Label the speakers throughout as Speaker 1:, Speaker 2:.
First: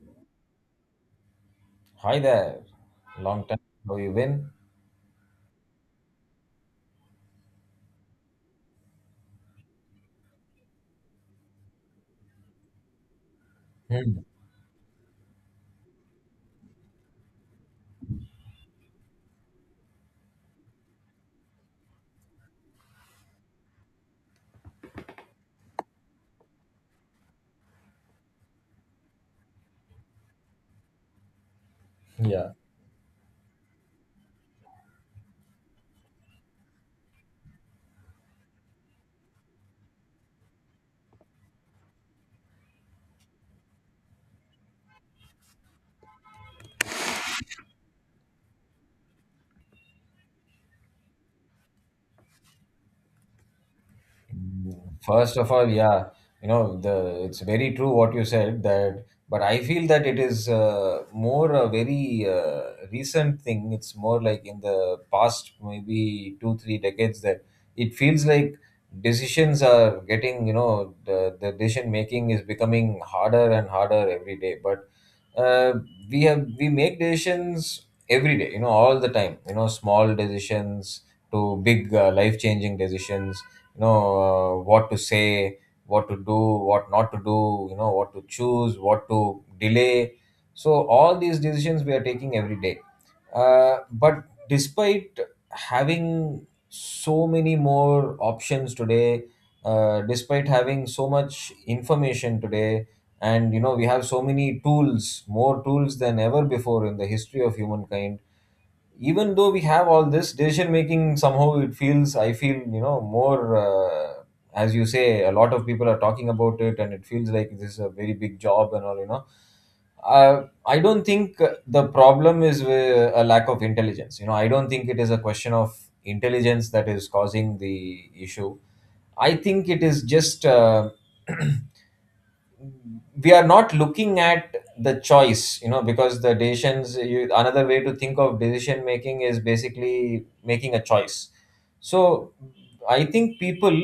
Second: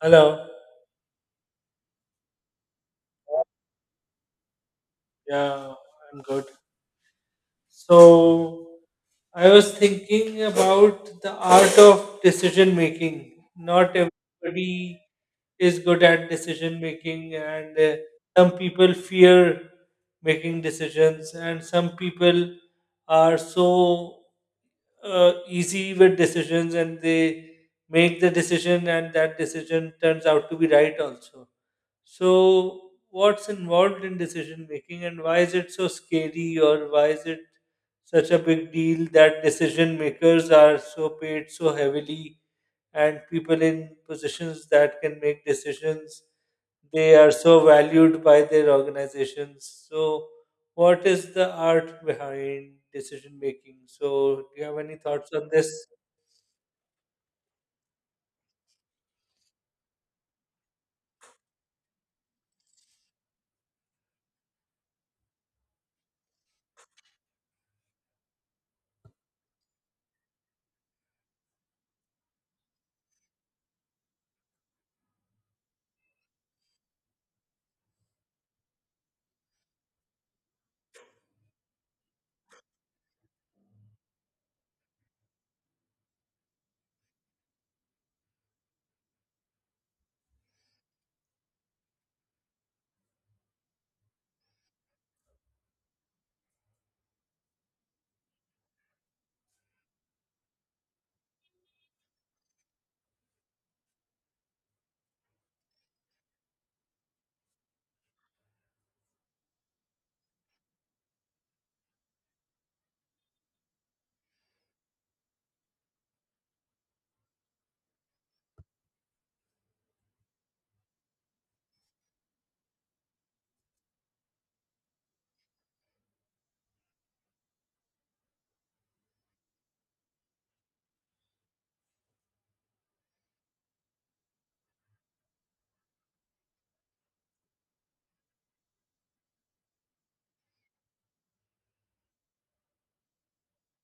Speaker 1: Hello.
Speaker 2: Hi there. Long time. How you been?
Speaker 1: Yeah, I'm good. So, I was thinking about the art of decision making. Not
Speaker 2: Hmm.
Speaker 1: everybody is good at decision making, and some people fear making decisions, and some people are so easy with decisions and they make the decision, and that decision turns out to be right also.
Speaker 2: Yeah.
Speaker 1: So, what's involved in decision making and why is it so scary, or why is it such a big deal that decision makers are so paid so heavily and people in positions that can make decisions they are so valued by their organizations. So, what is the art behind decision making? So, do you have any thoughts
Speaker 2: First
Speaker 1: on
Speaker 2: of all,
Speaker 1: this?
Speaker 2: yeah, you know, the it's very true what you said, that, but I feel that it is more a very recent thing. It's more like in the past maybe two, three decades that it feels like decisions are getting, you know, the decision making is becoming harder and harder every day. But uh, we make decisions every day, you know, all the time, you know, small decisions to big life changing decisions, you know, what to say, what to do, what not to do, you know, what to choose, what to delay. So all these decisions we are taking every day, but despite having so many more options today, despite having so much information today, and you know we have so many tools, more tools than ever before in the history of humankind. Even though we have all this decision making, somehow it feels, I feel, you know, more, as you say, a lot of people are talking about it and it feels like this is a very big job and all, you know. I don't think the problem is with a lack of intelligence. You know, I don't think it is a question of intelligence that is causing the issue. I think it is just we are not looking at the choice, you know, because another way to think of decision making is basically making a choice. So I think people,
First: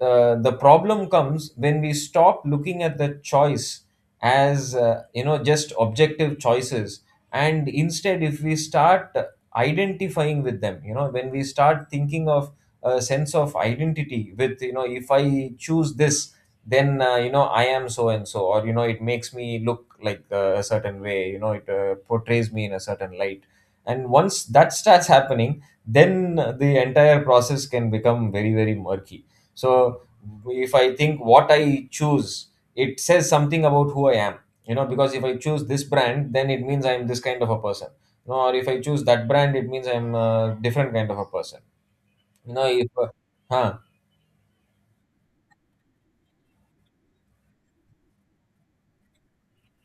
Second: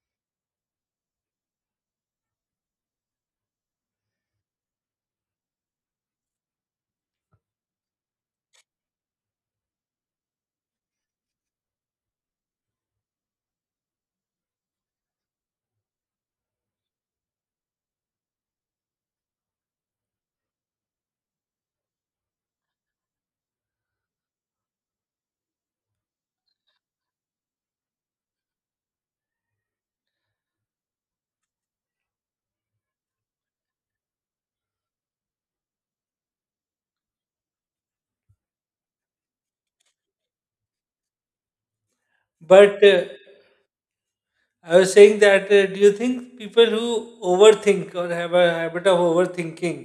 Speaker 2: the problem comes when we stop looking at the choice as, you know, just objective choices, and instead if we start identifying with them. You know, when we start thinking of a sense of identity, with, you know, if I choose this, then, you know, I am so and so, or you know it makes me look like, a certain way, you know, it portrays me in a certain light. And once that starts happening, then the entire process can become very, very murky. So if I think what I choose, it says something about who I am. You know, because if I choose this brand, then it means I am this kind of a person, you know, or if I choose that brand, it means I'm a different kind of a person, you know.
Speaker 1: But
Speaker 2: If huh
Speaker 1: I was saying that do you think people who overthink or have a habit of overthinking,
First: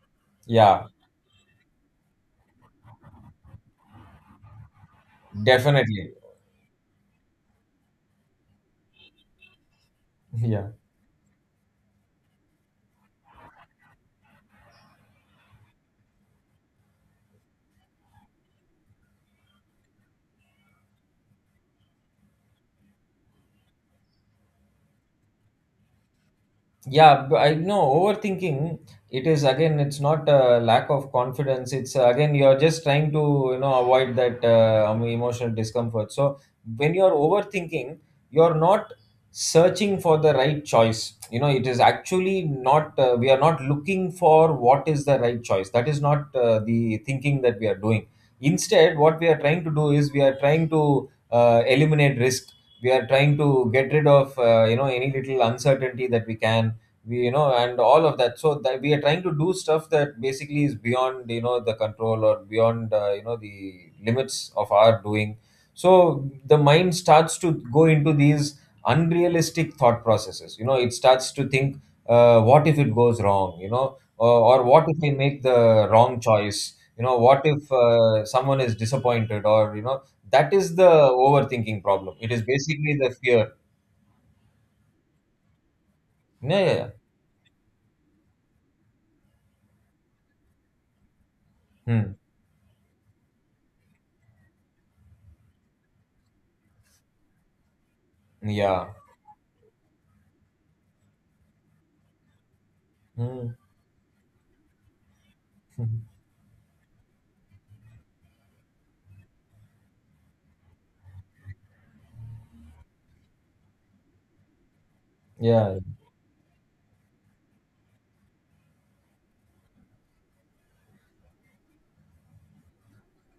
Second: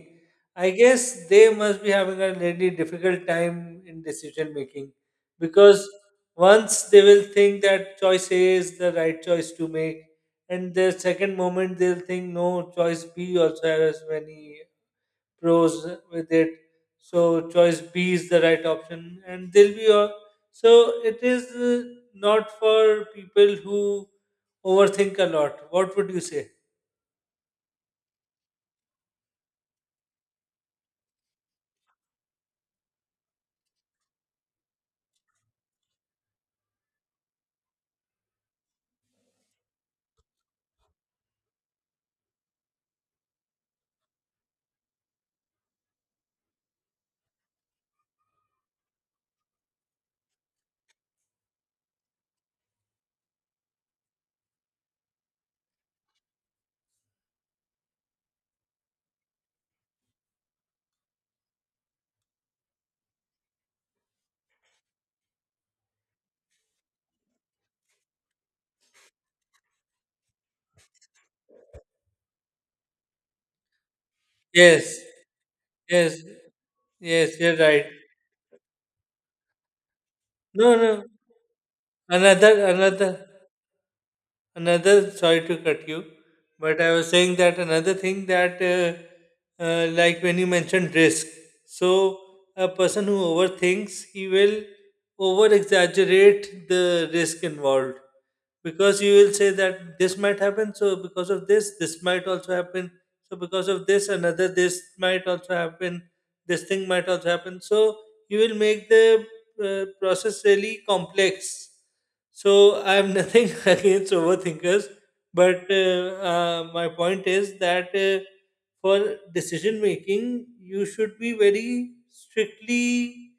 Speaker 1: I
Speaker 2: Yeah,
Speaker 1: guess they must be having a really difficult time in decision making because
Speaker 2: definitely.
Speaker 1: once they will think that choice A is the right choice to make,
Speaker 2: Yeah.
Speaker 1: and the second moment they'll think no, choice B also has many pros with it. So choice B is the right option, and they'll be all, so it is not for people who overthink a lot. What would you say?
Speaker 2: I know overthinking, it is again, it's not a lack of confidence. It's, again, you're just trying to, you know, avoid that emotional discomfort. So when you're overthinking, you're not searching for the right choice. You know, it is actually not, we are not looking for what is the right choice. That is not the thinking that we are doing. Instead, what we are trying to do is we are trying to eliminate risk. We are trying to get rid of, you know, any little uncertainty that we can. We you know and all of that, so that we are trying to do stuff that basically is beyond, you know, the control or beyond, you know, the limits of our doing. So the mind starts to go into these unrealistic thought processes. You know, it starts to think, what if it goes wrong, you know, or what
Speaker 1: Yes,
Speaker 2: if I make the wrong
Speaker 1: yes,
Speaker 2: choice, you know,
Speaker 1: yes.
Speaker 2: what
Speaker 1: You're
Speaker 2: if
Speaker 1: right.
Speaker 2: someone is disappointed, or you know. That is
Speaker 1: No,
Speaker 2: the
Speaker 1: no.
Speaker 2: overthinking problem. It is
Speaker 1: Another,
Speaker 2: basically the
Speaker 1: another.
Speaker 2: fear.
Speaker 1: Another, sorry to cut you,
Speaker 2: yeah yeah
Speaker 1: but
Speaker 2: yeah,
Speaker 1: I was saying that another thing that, like when you mentioned risk,
Speaker 2: Hmm.
Speaker 1: so a person who overthinks, he will over exaggerate the risk involved
Speaker 2: Yeah.
Speaker 1: because you will say that this might happen, so because of this, this might also happen, so
Speaker 2: Hmm.
Speaker 1: because of this, another this might also happen, this thing might also happen. So you will make the process really complex, so I have nothing against overthinkers, but
Speaker 2: Yeah.
Speaker 1: my point is that for decision making, you should be very strictly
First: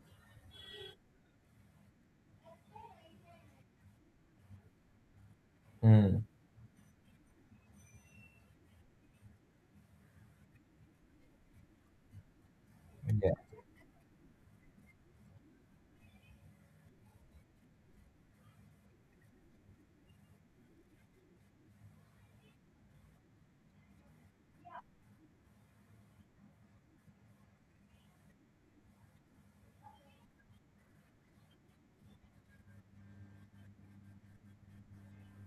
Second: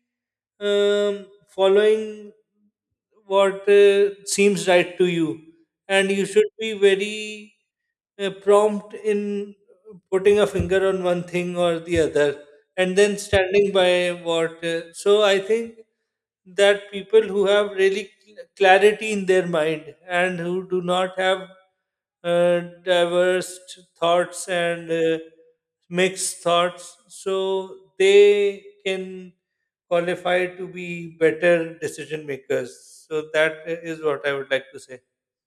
Speaker 1: following what seems right to you, and
Speaker 2: Hmm.
Speaker 1: you should be very prompt in putting a finger on one thing or the other, and then
Speaker 2: Yeah.
Speaker 1: standing by what. So I think that people who have really clarity in their mind and who do not have diverse thoughts and mixed thoughts, so they can qualify to be better decision makers. So that is what I would like to say.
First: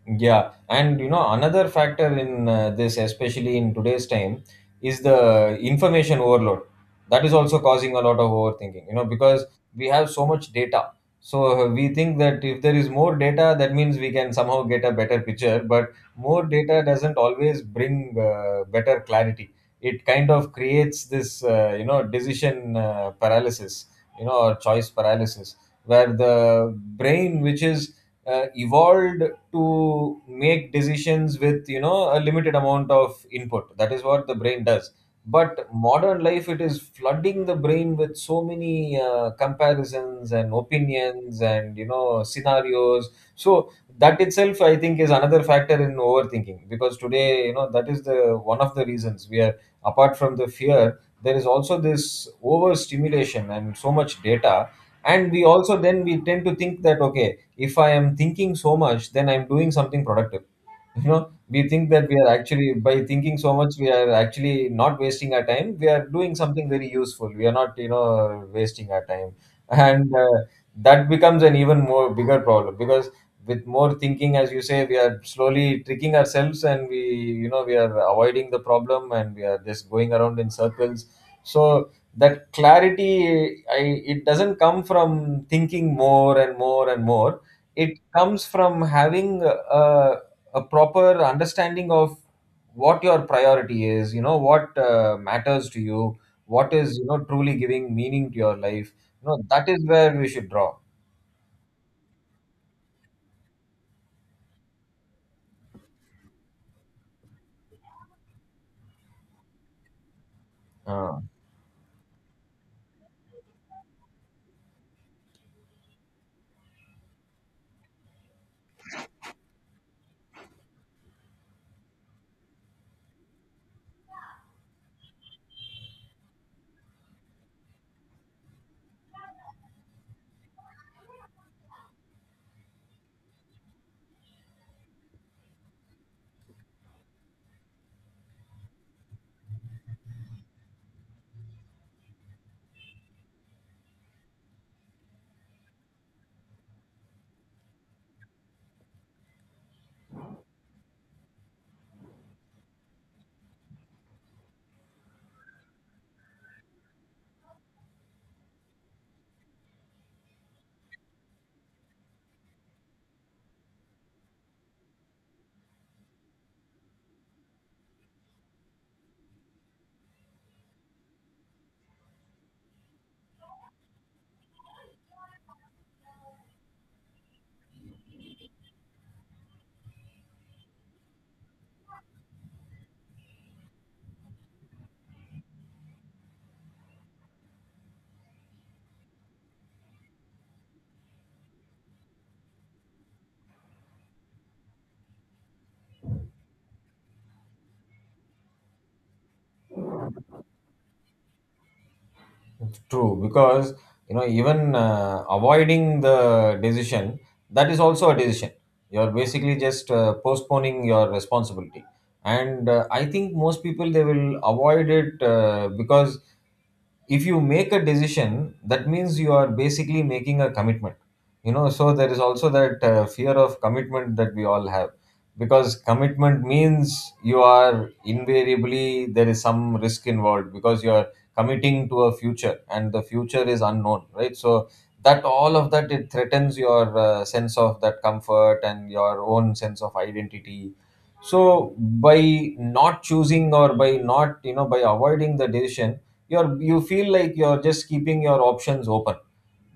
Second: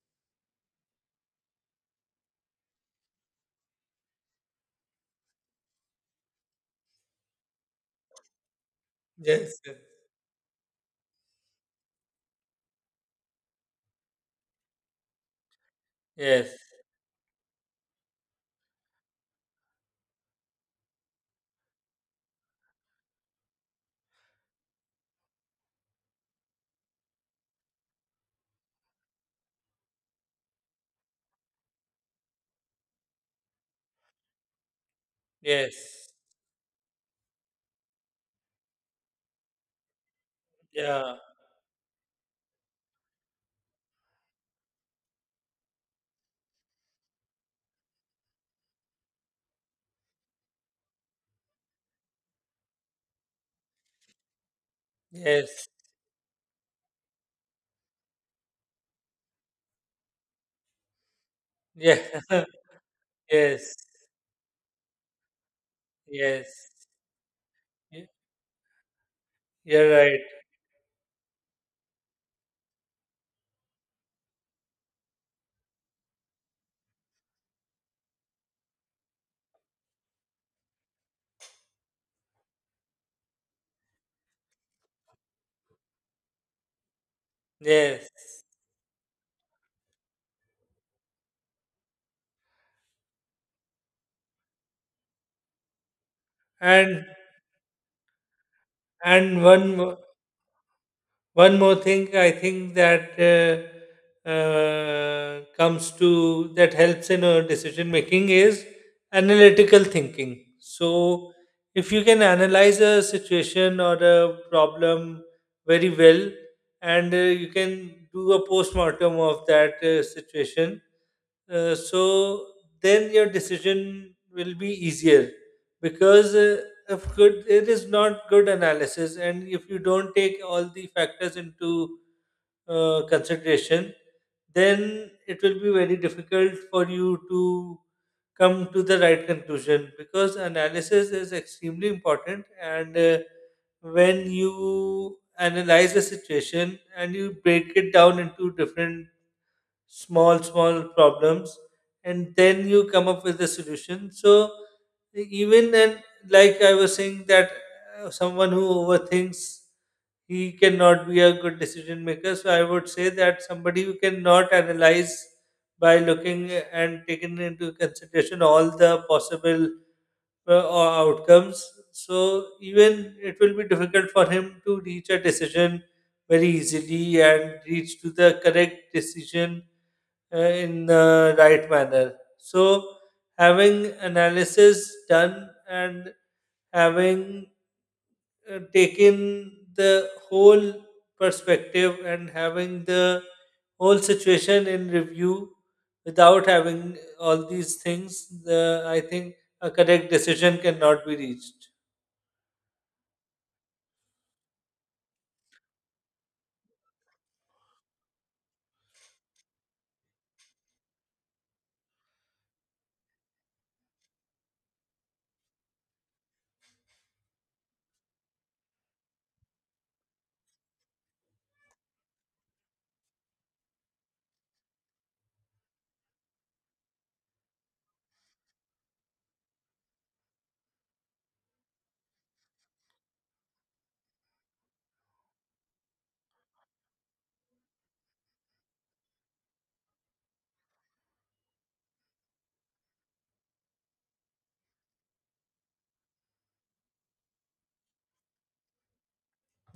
Speaker 2: Yeah, and you know another factor in this, especially in today's time, is the information overload. That is also causing a lot of overthinking. You know, because
Speaker 1: Yes, yes,
Speaker 2: we have so much data, so we think that if there is more data, that means we can somehow get a better picture. But more
Speaker 1: yes,
Speaker 2: data doesn't always bring better clarity. It kind of creates this, you know, decision, paralysis, you know, or choice paralysis, where the brain, which is evolved to make decisions with, you know, a limited amount of input. That is what the brain does. But
Speaker 1: yes.
Speaker 2: modern life, it is flooding the brain with so many comparisons and
Speaker 1: Yeah,
Speaker 2: opinions and, you know, scenarios. So that itself, I think, is another factor in overthinking, because today, you know, that is the one of the reasons we are, apart from the fear, there is also this overstimulation and so much data. And we
Speaker 1: yes,
Speaker 2: also then we tend to think that, okay, if I am thinking so much, then I'm doing something productive. You know, we think
Speaker 1: yeah,
Speaker 2: that we are actually, by thinking so much,
Speaker 1: yes,
Speaker 2: we are actually not wasting our time, we are doing something
Speaker 1: yes.
Speaker 2: very useful, we are not, you know,
Speaker 1: Y-
Speaker 2: wasting our time.
Speaker 1: You're
Speaker 2: And
Speaker 1: right.
Speaker 2: that becomes an even more bigger problem, because with more thinking, as you say, we are slowly tricking ourselves, and we you know, we are avoiding the problem, and we are just going around in circles. So that clarity, it doesn't come from thinking more and more and more. It comes
Speaker 1: Yes,
Speaker 2: from having a proper understanding of what your priority is, you know, what matters to you, what is, you
Speaker 1: and
Speaker 2: know, truly giving meaning to your life. You know,
Speaker 1: and
Speaker 2: that
Speaker 1: one
Speaker 2: is
Speaker 1: more.
Speaker 2: where we should draw.
Speaker 1: One more thing I think that comes to that helps in decision making is analytical thinking. So, if you can analyze a situation or a problem very well, and you can do a postmortem of that situation, so then your decision will be easier because if good it is not good analysis and if you don't take all the factors into consideration, then it will be very difficult for you to come to the right conclusion because analysis is extremely important, and when you analyze a situation and you break it down into different small small problems and then you come up with a solution. So even and like I was saying that someone who overthinks, he cannot be a good decision maker. So I would say that somebody who cannot analyze by looking and taking into consideration all the possible outcomes, so even it will be difficult for him to reach a decision very easily and reach to the correct decision in the right manner. So, having analysis done and having taken the whole perspective and having the whole situation in review, without having all these things, I think a correct decision cannot be reached.
Speaker 2: True, because you know, even avoiding the decision, that is also a decision. You're basically just postponing your responsibility, and I think most people they will avoid it because if you make a decision, that means you are basically making a commitment. You know, so there is also that fear of commitment that we all have, because commitment means you are invariably, there is some risk involved, because you are committing to a future, and the future is unknown, right? So that, all of that, it threatens your sense of that comfort and your own sense of identity. So by not choosing, or by not, you know, by avoiding the decision, you feel like you're just keeping your options open.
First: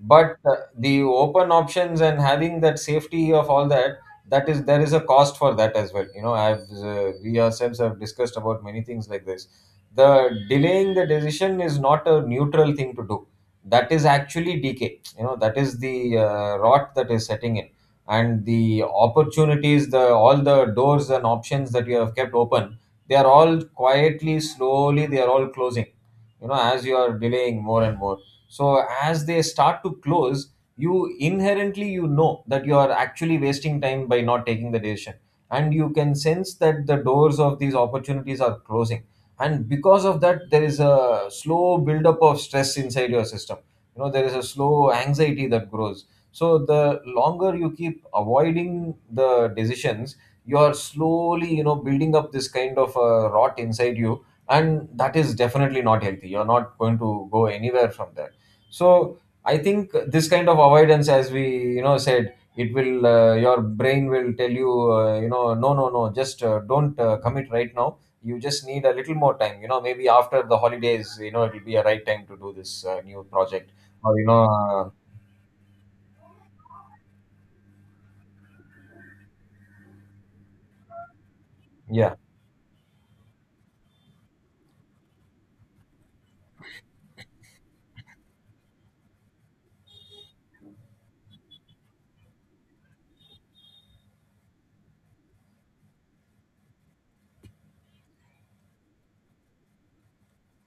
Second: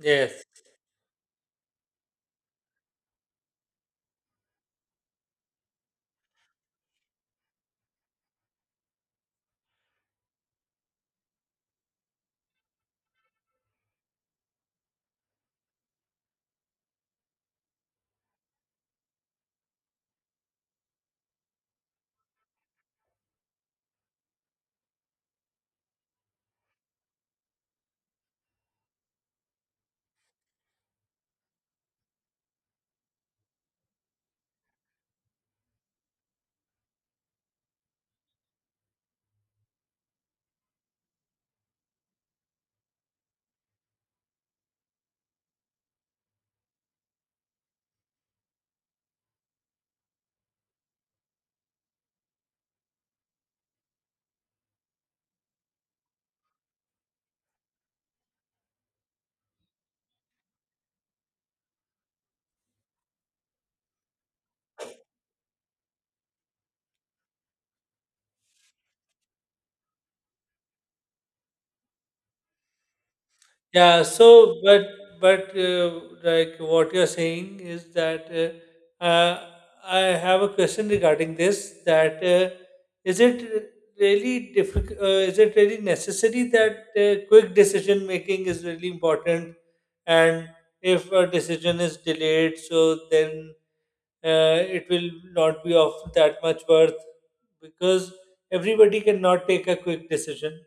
Speaker 2: But the open options and having that safety of all that, that is, there is a cost for that as well. You know, I've, we ourselves have discussed about many things like this. The delaying the decision is not a neutral thing to do. That is actually decay. You know, that is the rot that is setting in. And the opportunities, the all the doors and options that you have kept open, they are all quietly, slowly, they are all closing. You know, as you are delaying more and more, so as they start to close, you inherently you know that you are actually wasting time by not taking the decision. And you can sense that the doors of these opportunities are closing, and because of that, there is a slow buildup of stress inside your system. You know, there is a slow anxiety that grows. So the longer you keep avoiding the decisions, you are slowly, you know, building up this kind of rot inside you, and that is definitely not healthy. You're not going to go anywhere from there. So I think this kind of avoidance, as we, you know, said, it will, your brain will tell you, you know, no, no, no, just don't commit right now. You just need a little more time. You know, maybe after the holidays, you know, it will be a right time to do this new project,
Speaker 1: Yeah,
Speaker 2: or you know
Speaker 1: so but but like what you're saying is that uh, uh, I have a question regarding this
Speaker 2: yeah.
Speaker 1: that is it really difficult, is it really necessary that quick decision making is really important and if a decision is delayed so then it will not be of that much worth because everybody cannot take a quick decision.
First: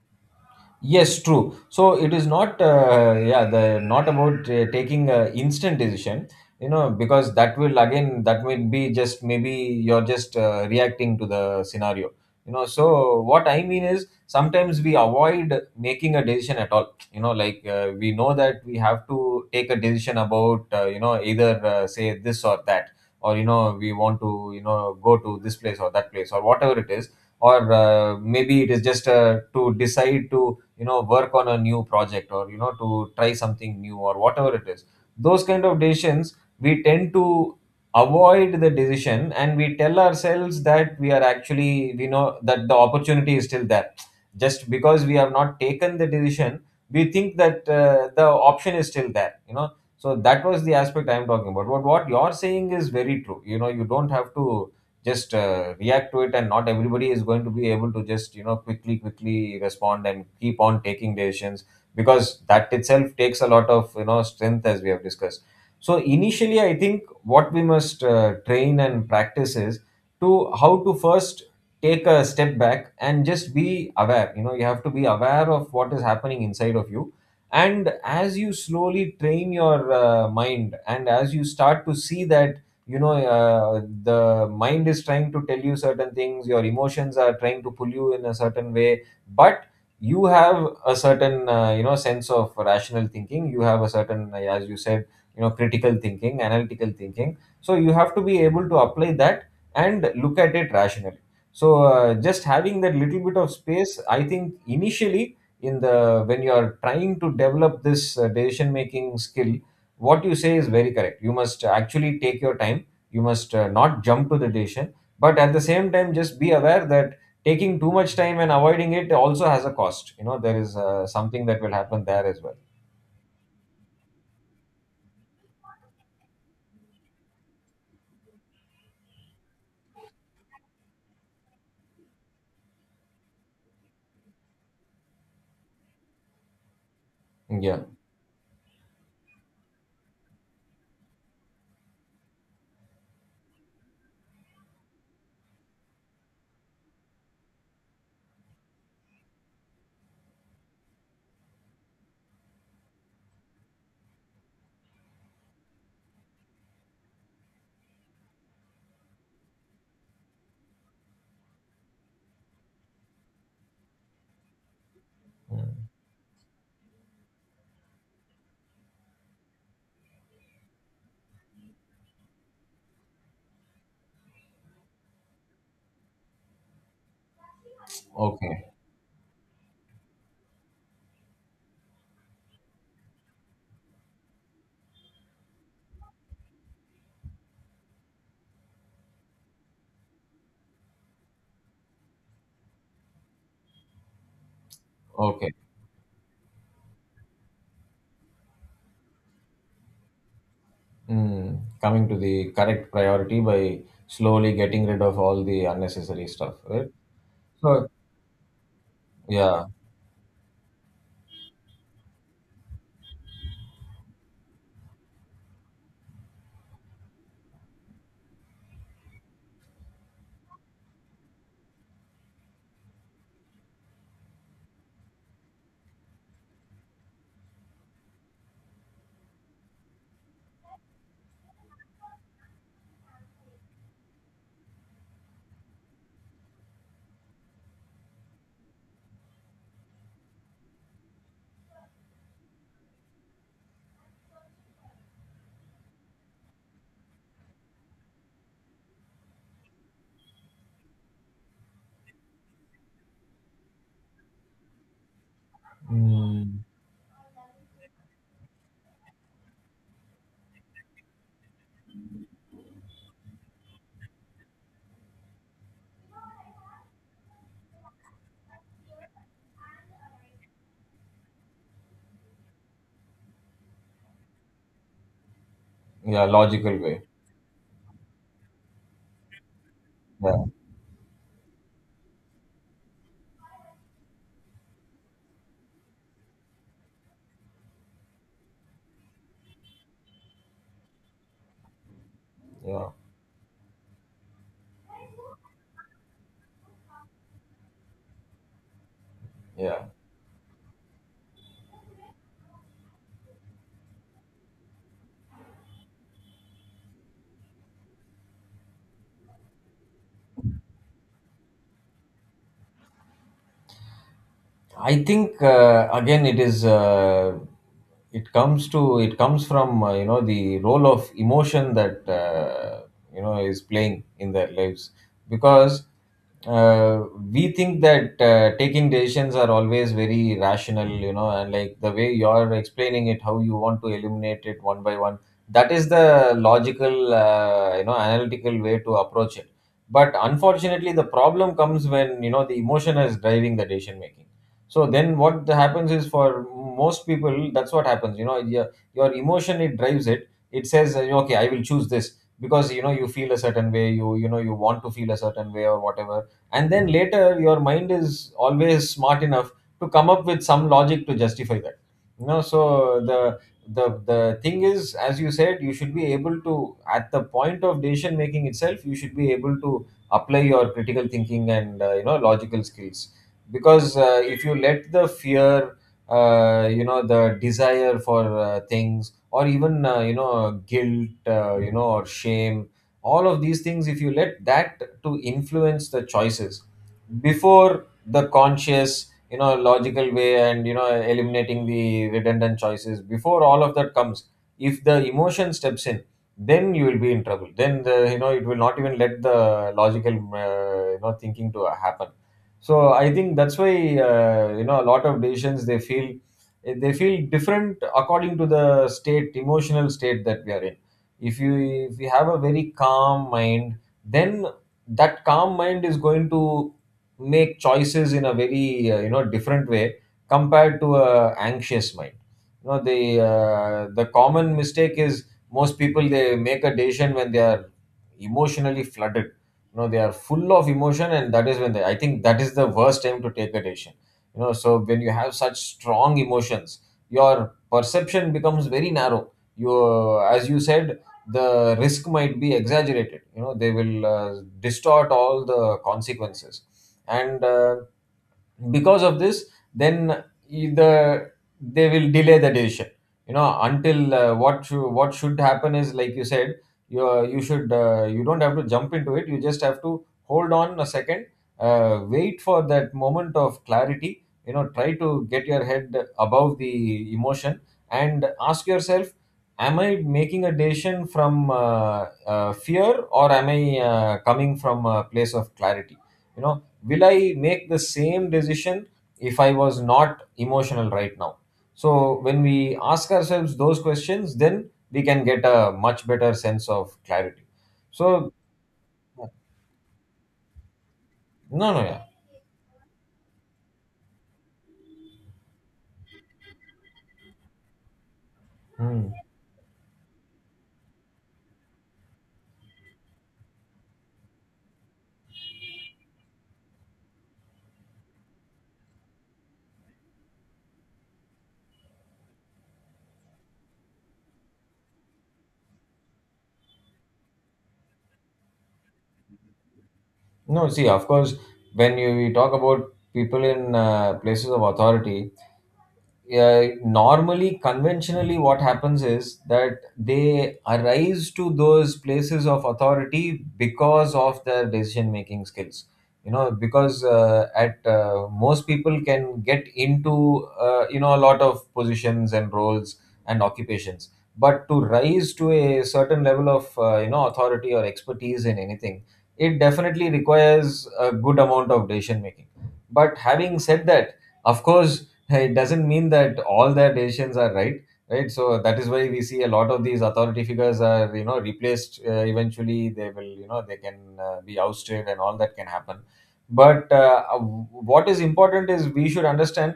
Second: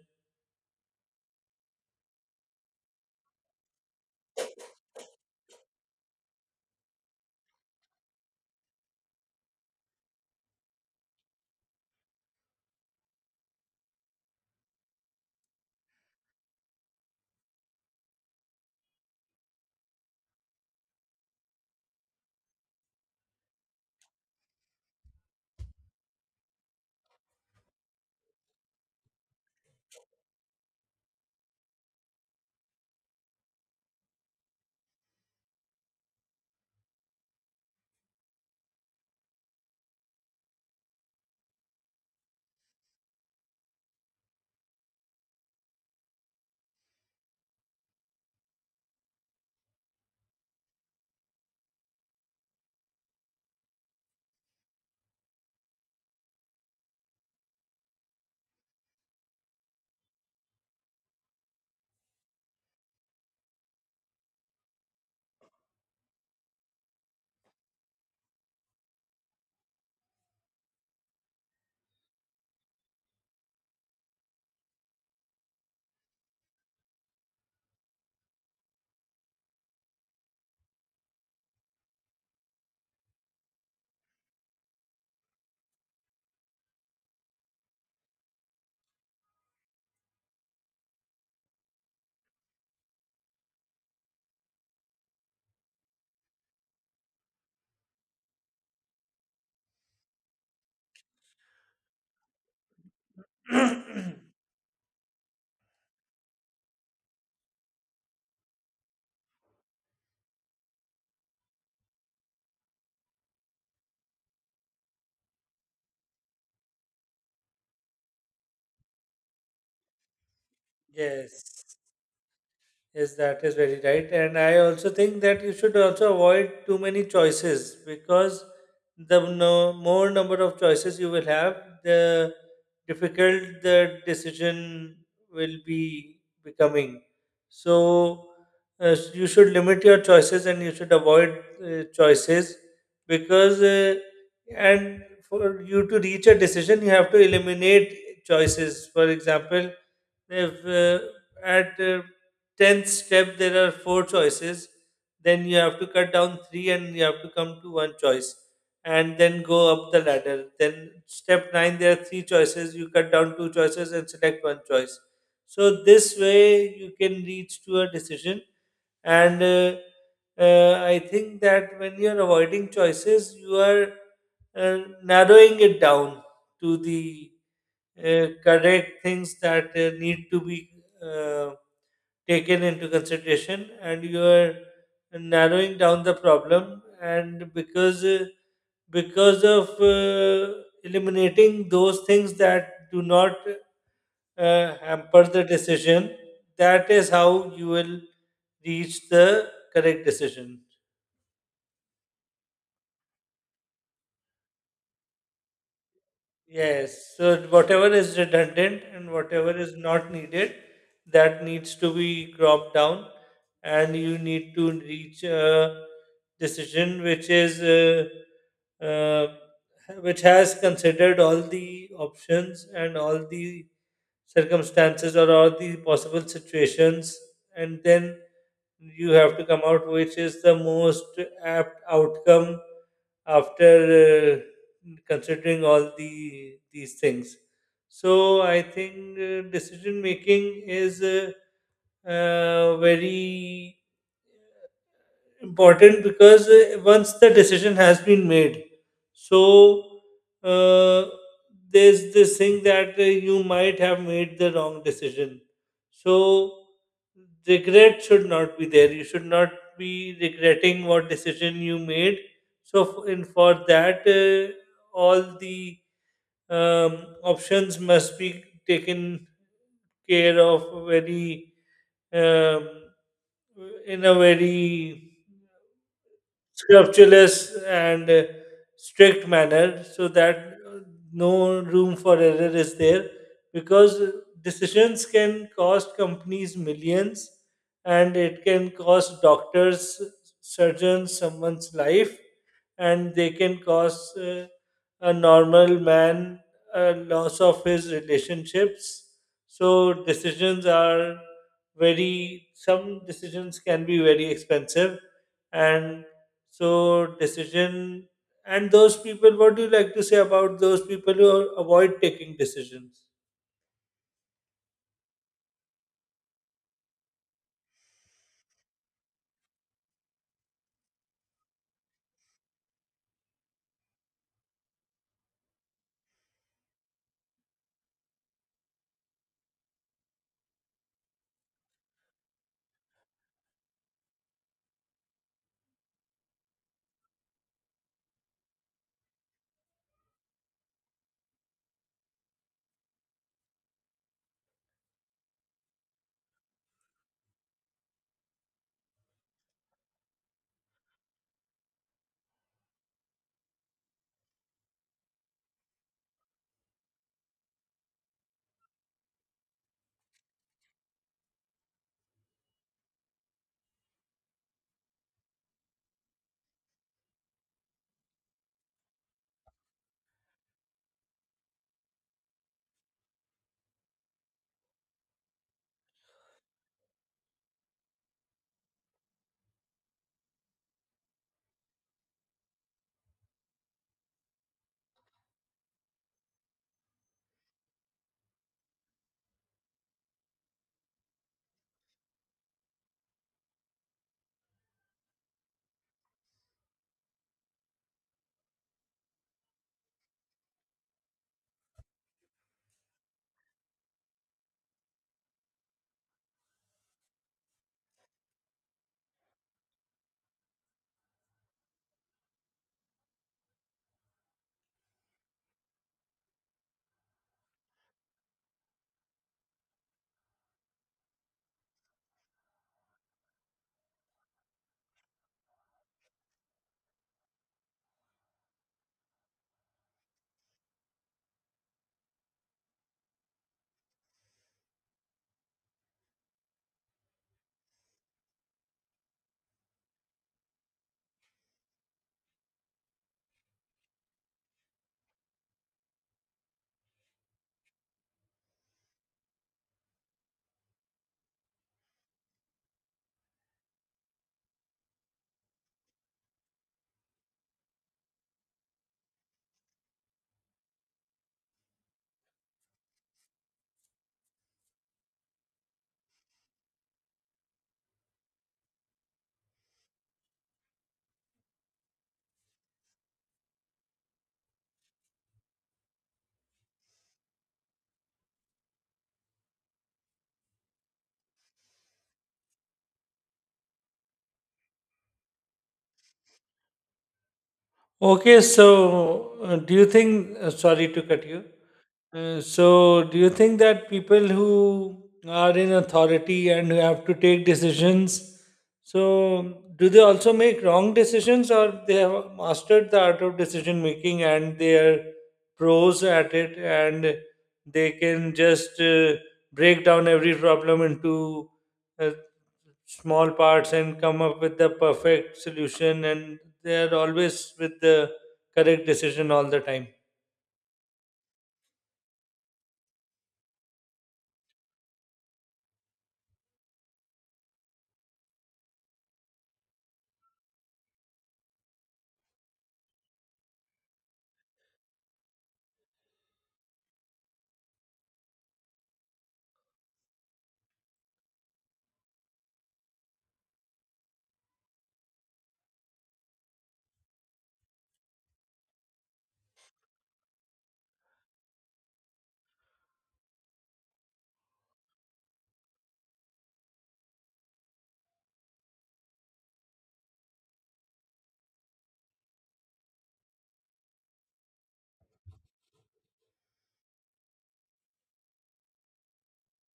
Speaker 2: Yes, true. So it is not, yeah, the not about taking a instant decision, you know, because that will again, that will be just maybe you're just reacting to the scenario, you know. So what I mean is, sometimes we avoid making a decision at all, like we know that we have to take a decision about, either say this or that, or we want to, go to this place or that place or whatever it is, or maybe it is just to decide to work on a new project, or to try something new or whatever it is. Those kind of decisions, we tend to avoid the decision, and we tell ourselves that we are actually we know that the opportunity is still there just because we have not taken the decision. We think that the option is still there. So that was the aspect I'm talking about. But what you're saying is very true. You don't have to just react to it, and not everybody is going to be able to just quickly respond and keep on taking decisions, because that itself takes a lot of strength, as we have discussed. So initially, I think what we must train and practice is to how to first take a step back and just be aware. You have to be aware of what is happening inside of you. And as you slowly train your mind, and as you start to see that, you know uh, the mind is trying to tell you certain things, your emotions are trying to pull you in a certain way, but you have a certain sense of rational thinking. You have a certain as you said, critical thinking, analytical thinking, so you have to be able to apply that and look at it rationally. So just having that little bit of space, I think, initially in the when you are trying to develop this decision making skill, what you say is very correct. You must actually take your time. You must not jump to the decision, but at the same time just be aware that taking too much time and avoiding it also has a cost. There is something that will
Speaker 1: Yes.
Speaker 2: happen there as well.
Speaker 1: Yes, that is very right. And I also think that you should also avoid too many choices because the no, more number of choices you will have, the difficult the decision will be becoming.
Speaker 2: Yeah.
Speaker 1: So you should limit your choices and you should avoid choices because and for you to reach a decision, you have to eliminate choices. For example, if at 10th step there are four choices, then you have to cut down three and you have to come to one choice and then go up the ladder. Then step 9 there are three choices, you cut down two choices and select one choice. So this way you can reach to a decision and I think that when you are avoiding choices, you are uh, narrowing it down to the
Speaker 2: Okay.
Speaker 1: correct things that need to be uh, taken into consideration, and you are narrowing down the problem and because of eliminating those things that do not hamper the
Speaker 2: Okay.
Speaker 1: decision, that is how you will reach the correct decision.
Speaker 2: Mm. Coming to the correct priority by slowly getting rid of all the unnecessary stuff, right?
Speaker 1: Yes, so whatever
Speaker 2: So,
Speaker 1: is redundant and whatever
Speaker 2: yeah.
Speaker 1: is not needed, that needs to be cropped down, and you need to reach a decision which is which has considered all the options and all the circumstances or all the possible situations, and then you have to come out which is the most apt outcome after considering all the these things. So I think decision making is very important because once the decision has been made, so uh, there's this thing that you might have made the wrong decision. So
Speaker 2: Mm.
Speaker 1: regret should not be there. You should not be regretting what decision you made. So f- in for that, all the um, options must be taken care of very um, in a very
Speaker 2: Yeah, logical way.
Speaker 1: scrupulous and strict manner so that
Speaker 2: Yeah.
Speaker 1: uh, no room for error is there because decisions can cost companies millions and it can cost doctors surgeons someone's life,
Speaker 2: Yeah.
Speaker 1: and they can cause a normal man a loss of his relationships.
Speaker 2: Yeah.
Speaker 1: So decisions are very some decisions can be very expensive, and so decision and those people. What do you like to say about those people who avoid taking decisions?
Speaker 2: I think again it is, it comes from, the role of emotion that, is playing in their lives. Because uh, we think that taking decisions are always very rational, and like the way you're explaining it, how you want to eliminate it one by one — that is the logical, analytical way to approach it. But unfortunately the problem comes when the emotion is driving the decision making. So then what happens is, for most people, that's what happens. Your emotion, it drives it. It says, okay, I will choose this, because, you feel a certain way, you want to feel a certain way, or whatever. And then later your mind is always smart enough to come up with some logic to justify that. So the thing is, as you said, you should be able to, at the point of decision making itself, you should be able to apply your critical thinking and, logical skills, because if you let the fear, the desire for things, or even guilt, or shame — all of these things, if you let that to influence the choices before the conscious, logical way, and eliminating the redundant choices, before all of that comes, if the emotion steps in, then you will be in trouble. Then the you know it will not even let the logical, thinking to happen. So I think that's why, a lot of decisions, they feel different according to the state emotional state that we are in. If you if you have a very calm mind, then that calm mind is going to make choices in a very, different way compared to a anxious mind. The common mistake is, most people they make a decision when they are emotionally flooded. They are full of emotion, and that is when I think that is the worst time to take a decision. So when you have such strong emotions, your perception becomes very narrow. You As you said, the risk might be exaggerated. They will distort all the consequences. And because of this, then either they will delay the decision, until, what should happen is, like you said, you don't have to jump into it. You just have to hold on a second, wait for that moment of clarity. Try to get your head above the emotion and ask yourself, am I making a decision from, fear, or am I, coming from a place of clarity? You know will I make the same decision if I was not emotional right now? So when we ask ourselves those questions, then we can get a much better sense of clarity. So,
Speaker 1: Okay, so do you think? Sorry to cut you.
Speaker 2: no, no, yeah.
Speaker 1: So, do you think that people who are in authority and who have to take decisions,
Speaker 2: Hmm.
Speaker 1: so do they also make wrong decisions, or they have mastered the art of decision making and they are pros at it, and they can just break down every problem into uh, small parts and come up with the perfect solution, and they are always with the correct decision all the time.
Speaker 2: No. See, of course, when you we talk about people in, places of authority, yeah, normally, conventionally, what happens is that they arise to those places of authority because of their decision making skills. Because, at most people can get into, a lot of positions and roles and occupations, but to rise to a certain level of, authority or expertise in anything, it definitely requires a good amount of decision making. But having said that, of course — hey, it doesn't mean that all their decisions are right. Right, so that is why we see a lot of these authority figures are, replaced. Eventually they will, they can be ousted, and all that can happen. But what is important is, we should understand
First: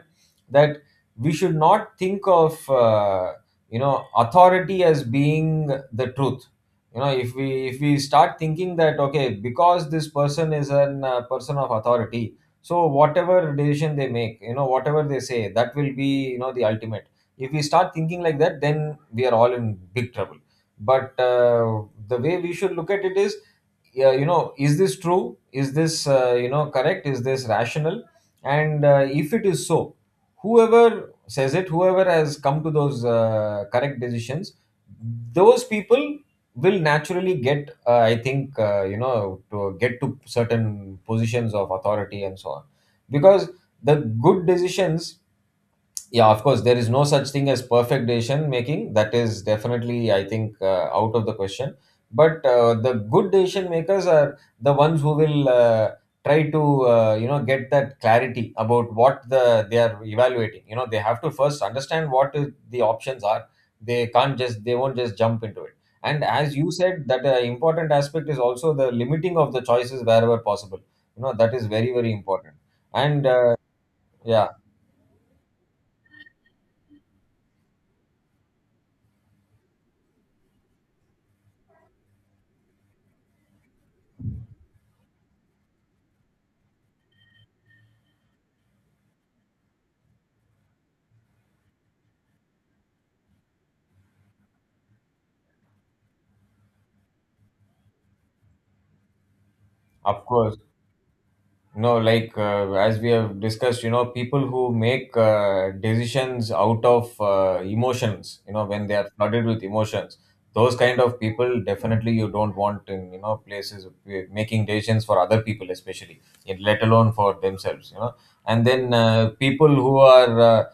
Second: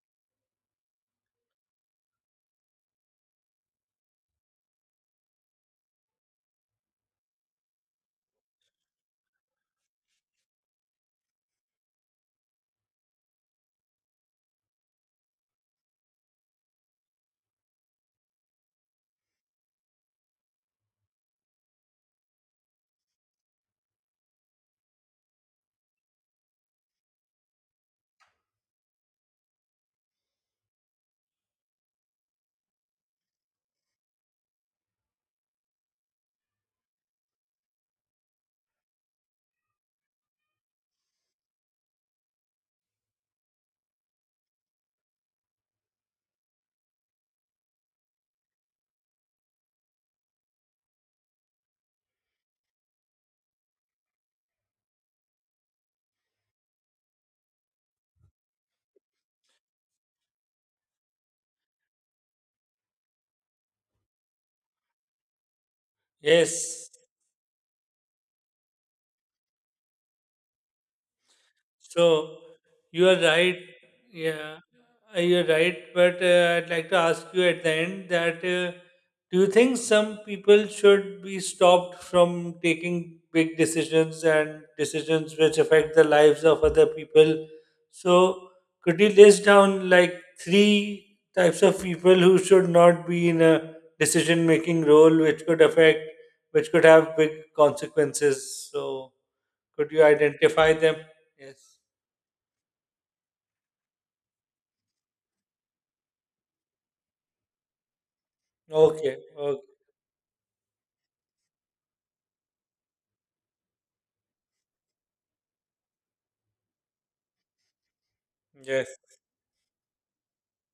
Speaker 2: that we should not think of, authority as being the truth. If we start thinking that, okay, because this person is an person of authority, so whatever decision they make, whatever they say, that will be, the ultimate — if we start thinking like that, then we are all in big trouble. But the way we should look at it is, yeah, is this true? Is this, correct? Is this rational? And if it is so, whoever says it, whoever has come to those, correct decisions, those people will naturally get, I think, to get to certain positions of authority and so on. Because the good decisions, yeah, of course, there is no such thing as perfect decision making. That is definitely, I think, out of the question. But the good decision makers are the ones who will, try to, get that clarity about what they are evaluating. They have to first understand the options are. They won't just jump into it. And as you
Speaker 1: Yes.
Speaker 2: said, that important aspect is also the limiting of the choices wherever possible. That is very, very
Speaker 1: So
Speaker 2: important.
Speaker 1: you are
Speaker 2: And
Speaker 1: right.
Speaker 2: yeah,
Speaker 1: Yeah, you're right. But I'd like to ask you at the end that do you think some people should be stopped from taking big decisions and decisions which affect the lives of other people? So could you list down like three types of people who should not be in a decision making role which could affect, which could have big consequences? So could you
Speaker 2: of course.
Speaker 1: identify them? Yes.
Speaker 2: No, like, as we have discussed, people who make decisions out of emotions, when they are
Speaker 1: Okay.
Speaker 2: flooded
Speaker 1: Okay.
Speaker 2: with emotions, those kind of people, definitely you don't want in, places where making decisions for other people, especially, and let alone for themselves. And
Speaker 1: Yes.
Speaker 2: then,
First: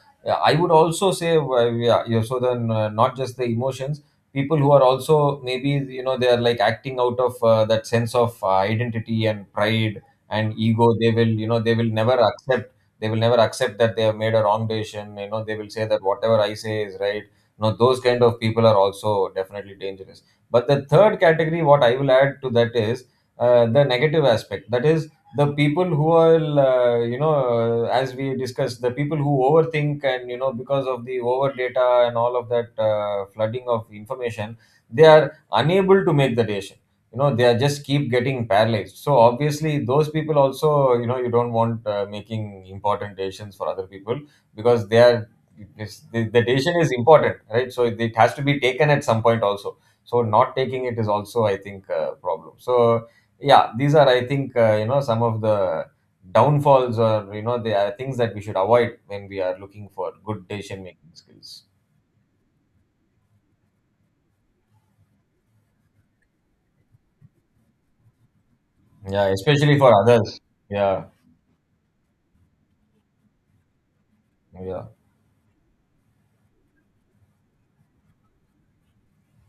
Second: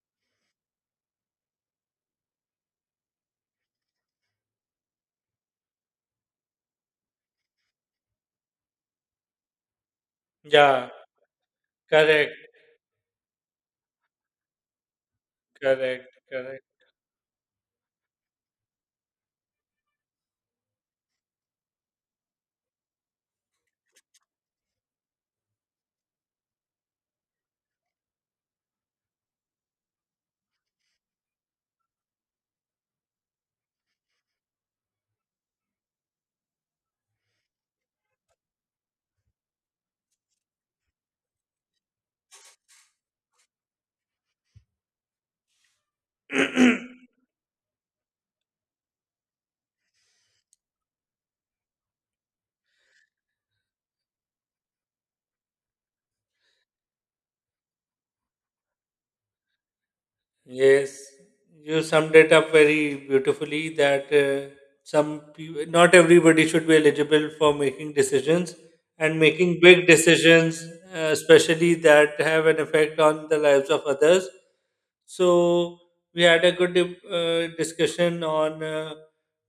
Speaker 2: I would also say, yeah, yeah, so then, not just the emotions — people who are also maybe, they are like acting out of that sense of identity and pride and
Speaker 1: Yeah.
Speaker 2: ego. They will never
Speaker 1: Correct.
Speaker 2: accept, that they have made a wrong decision. They will say that
Speaker 1: Correct.
Speaker 2: whatever I
Speaker 1: Correct.
Speaker 2: say is right. Those kind of people are also definitely dangerous. But the third category, what I will add to that, is the negative aspect. That is, the people who are, as we discussed, the people who overthink, and because of the over data and all of that flooding of information, they are unable to make the decision. They are just keep getting paralyzed, so obviously those people also, you don't want making important decisions for other people, because they are the decision is important, right? So it has to be taken at some point also. So not taking it is also, I think, a problem. So, yeah, these are, I think, some of the downfalls, or they are things that we should avoid when we are looking for good decision
Speaker 1: Yes.
Speaker 2: making skills.
Speaker 1: You summed it up very beautifully that some people, not everybody should be eligible for making decisions and
Speaker 2: Yeah,
Speaker 1: making
Speaker 2: especially
Speaker 1: big
Speaker 2: for others.
Speaker 1: decisions,
Speaker 2: Yeah.
Speaker 1: especially that have an effect on the lives of others.
Speaker 2: Yeah.
Speaker 1: So we had a good discussion on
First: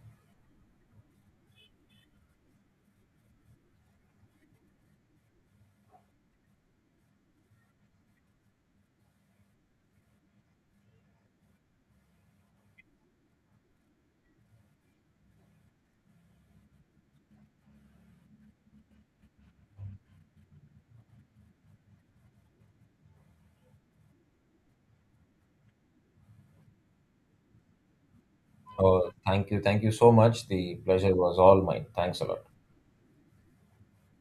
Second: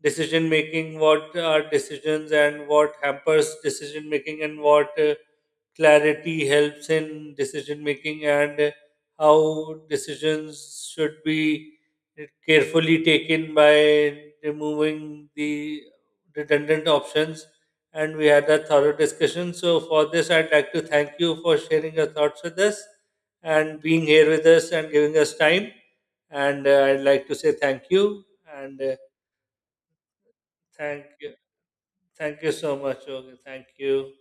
Speaker 1: decision making, what are decisions and what hampers decision making and what clarity helps in decision making and how decisions should be carefully taken by removing the redundant options, and we had a thorough discussion. So for this I'd like to thank you for sharing your thoughts with us and being here with us and giving us time, and I'd like to say thank you, and
Speaker 2: Oh, thank you. Thank you so much. The
Speaker 1: thank
Speaker 2: pleasure
Speaker 1: you,
Speaker 2: was all mine. Thanks a lot.
Speaker 1: thank you so much. Okay, thank you.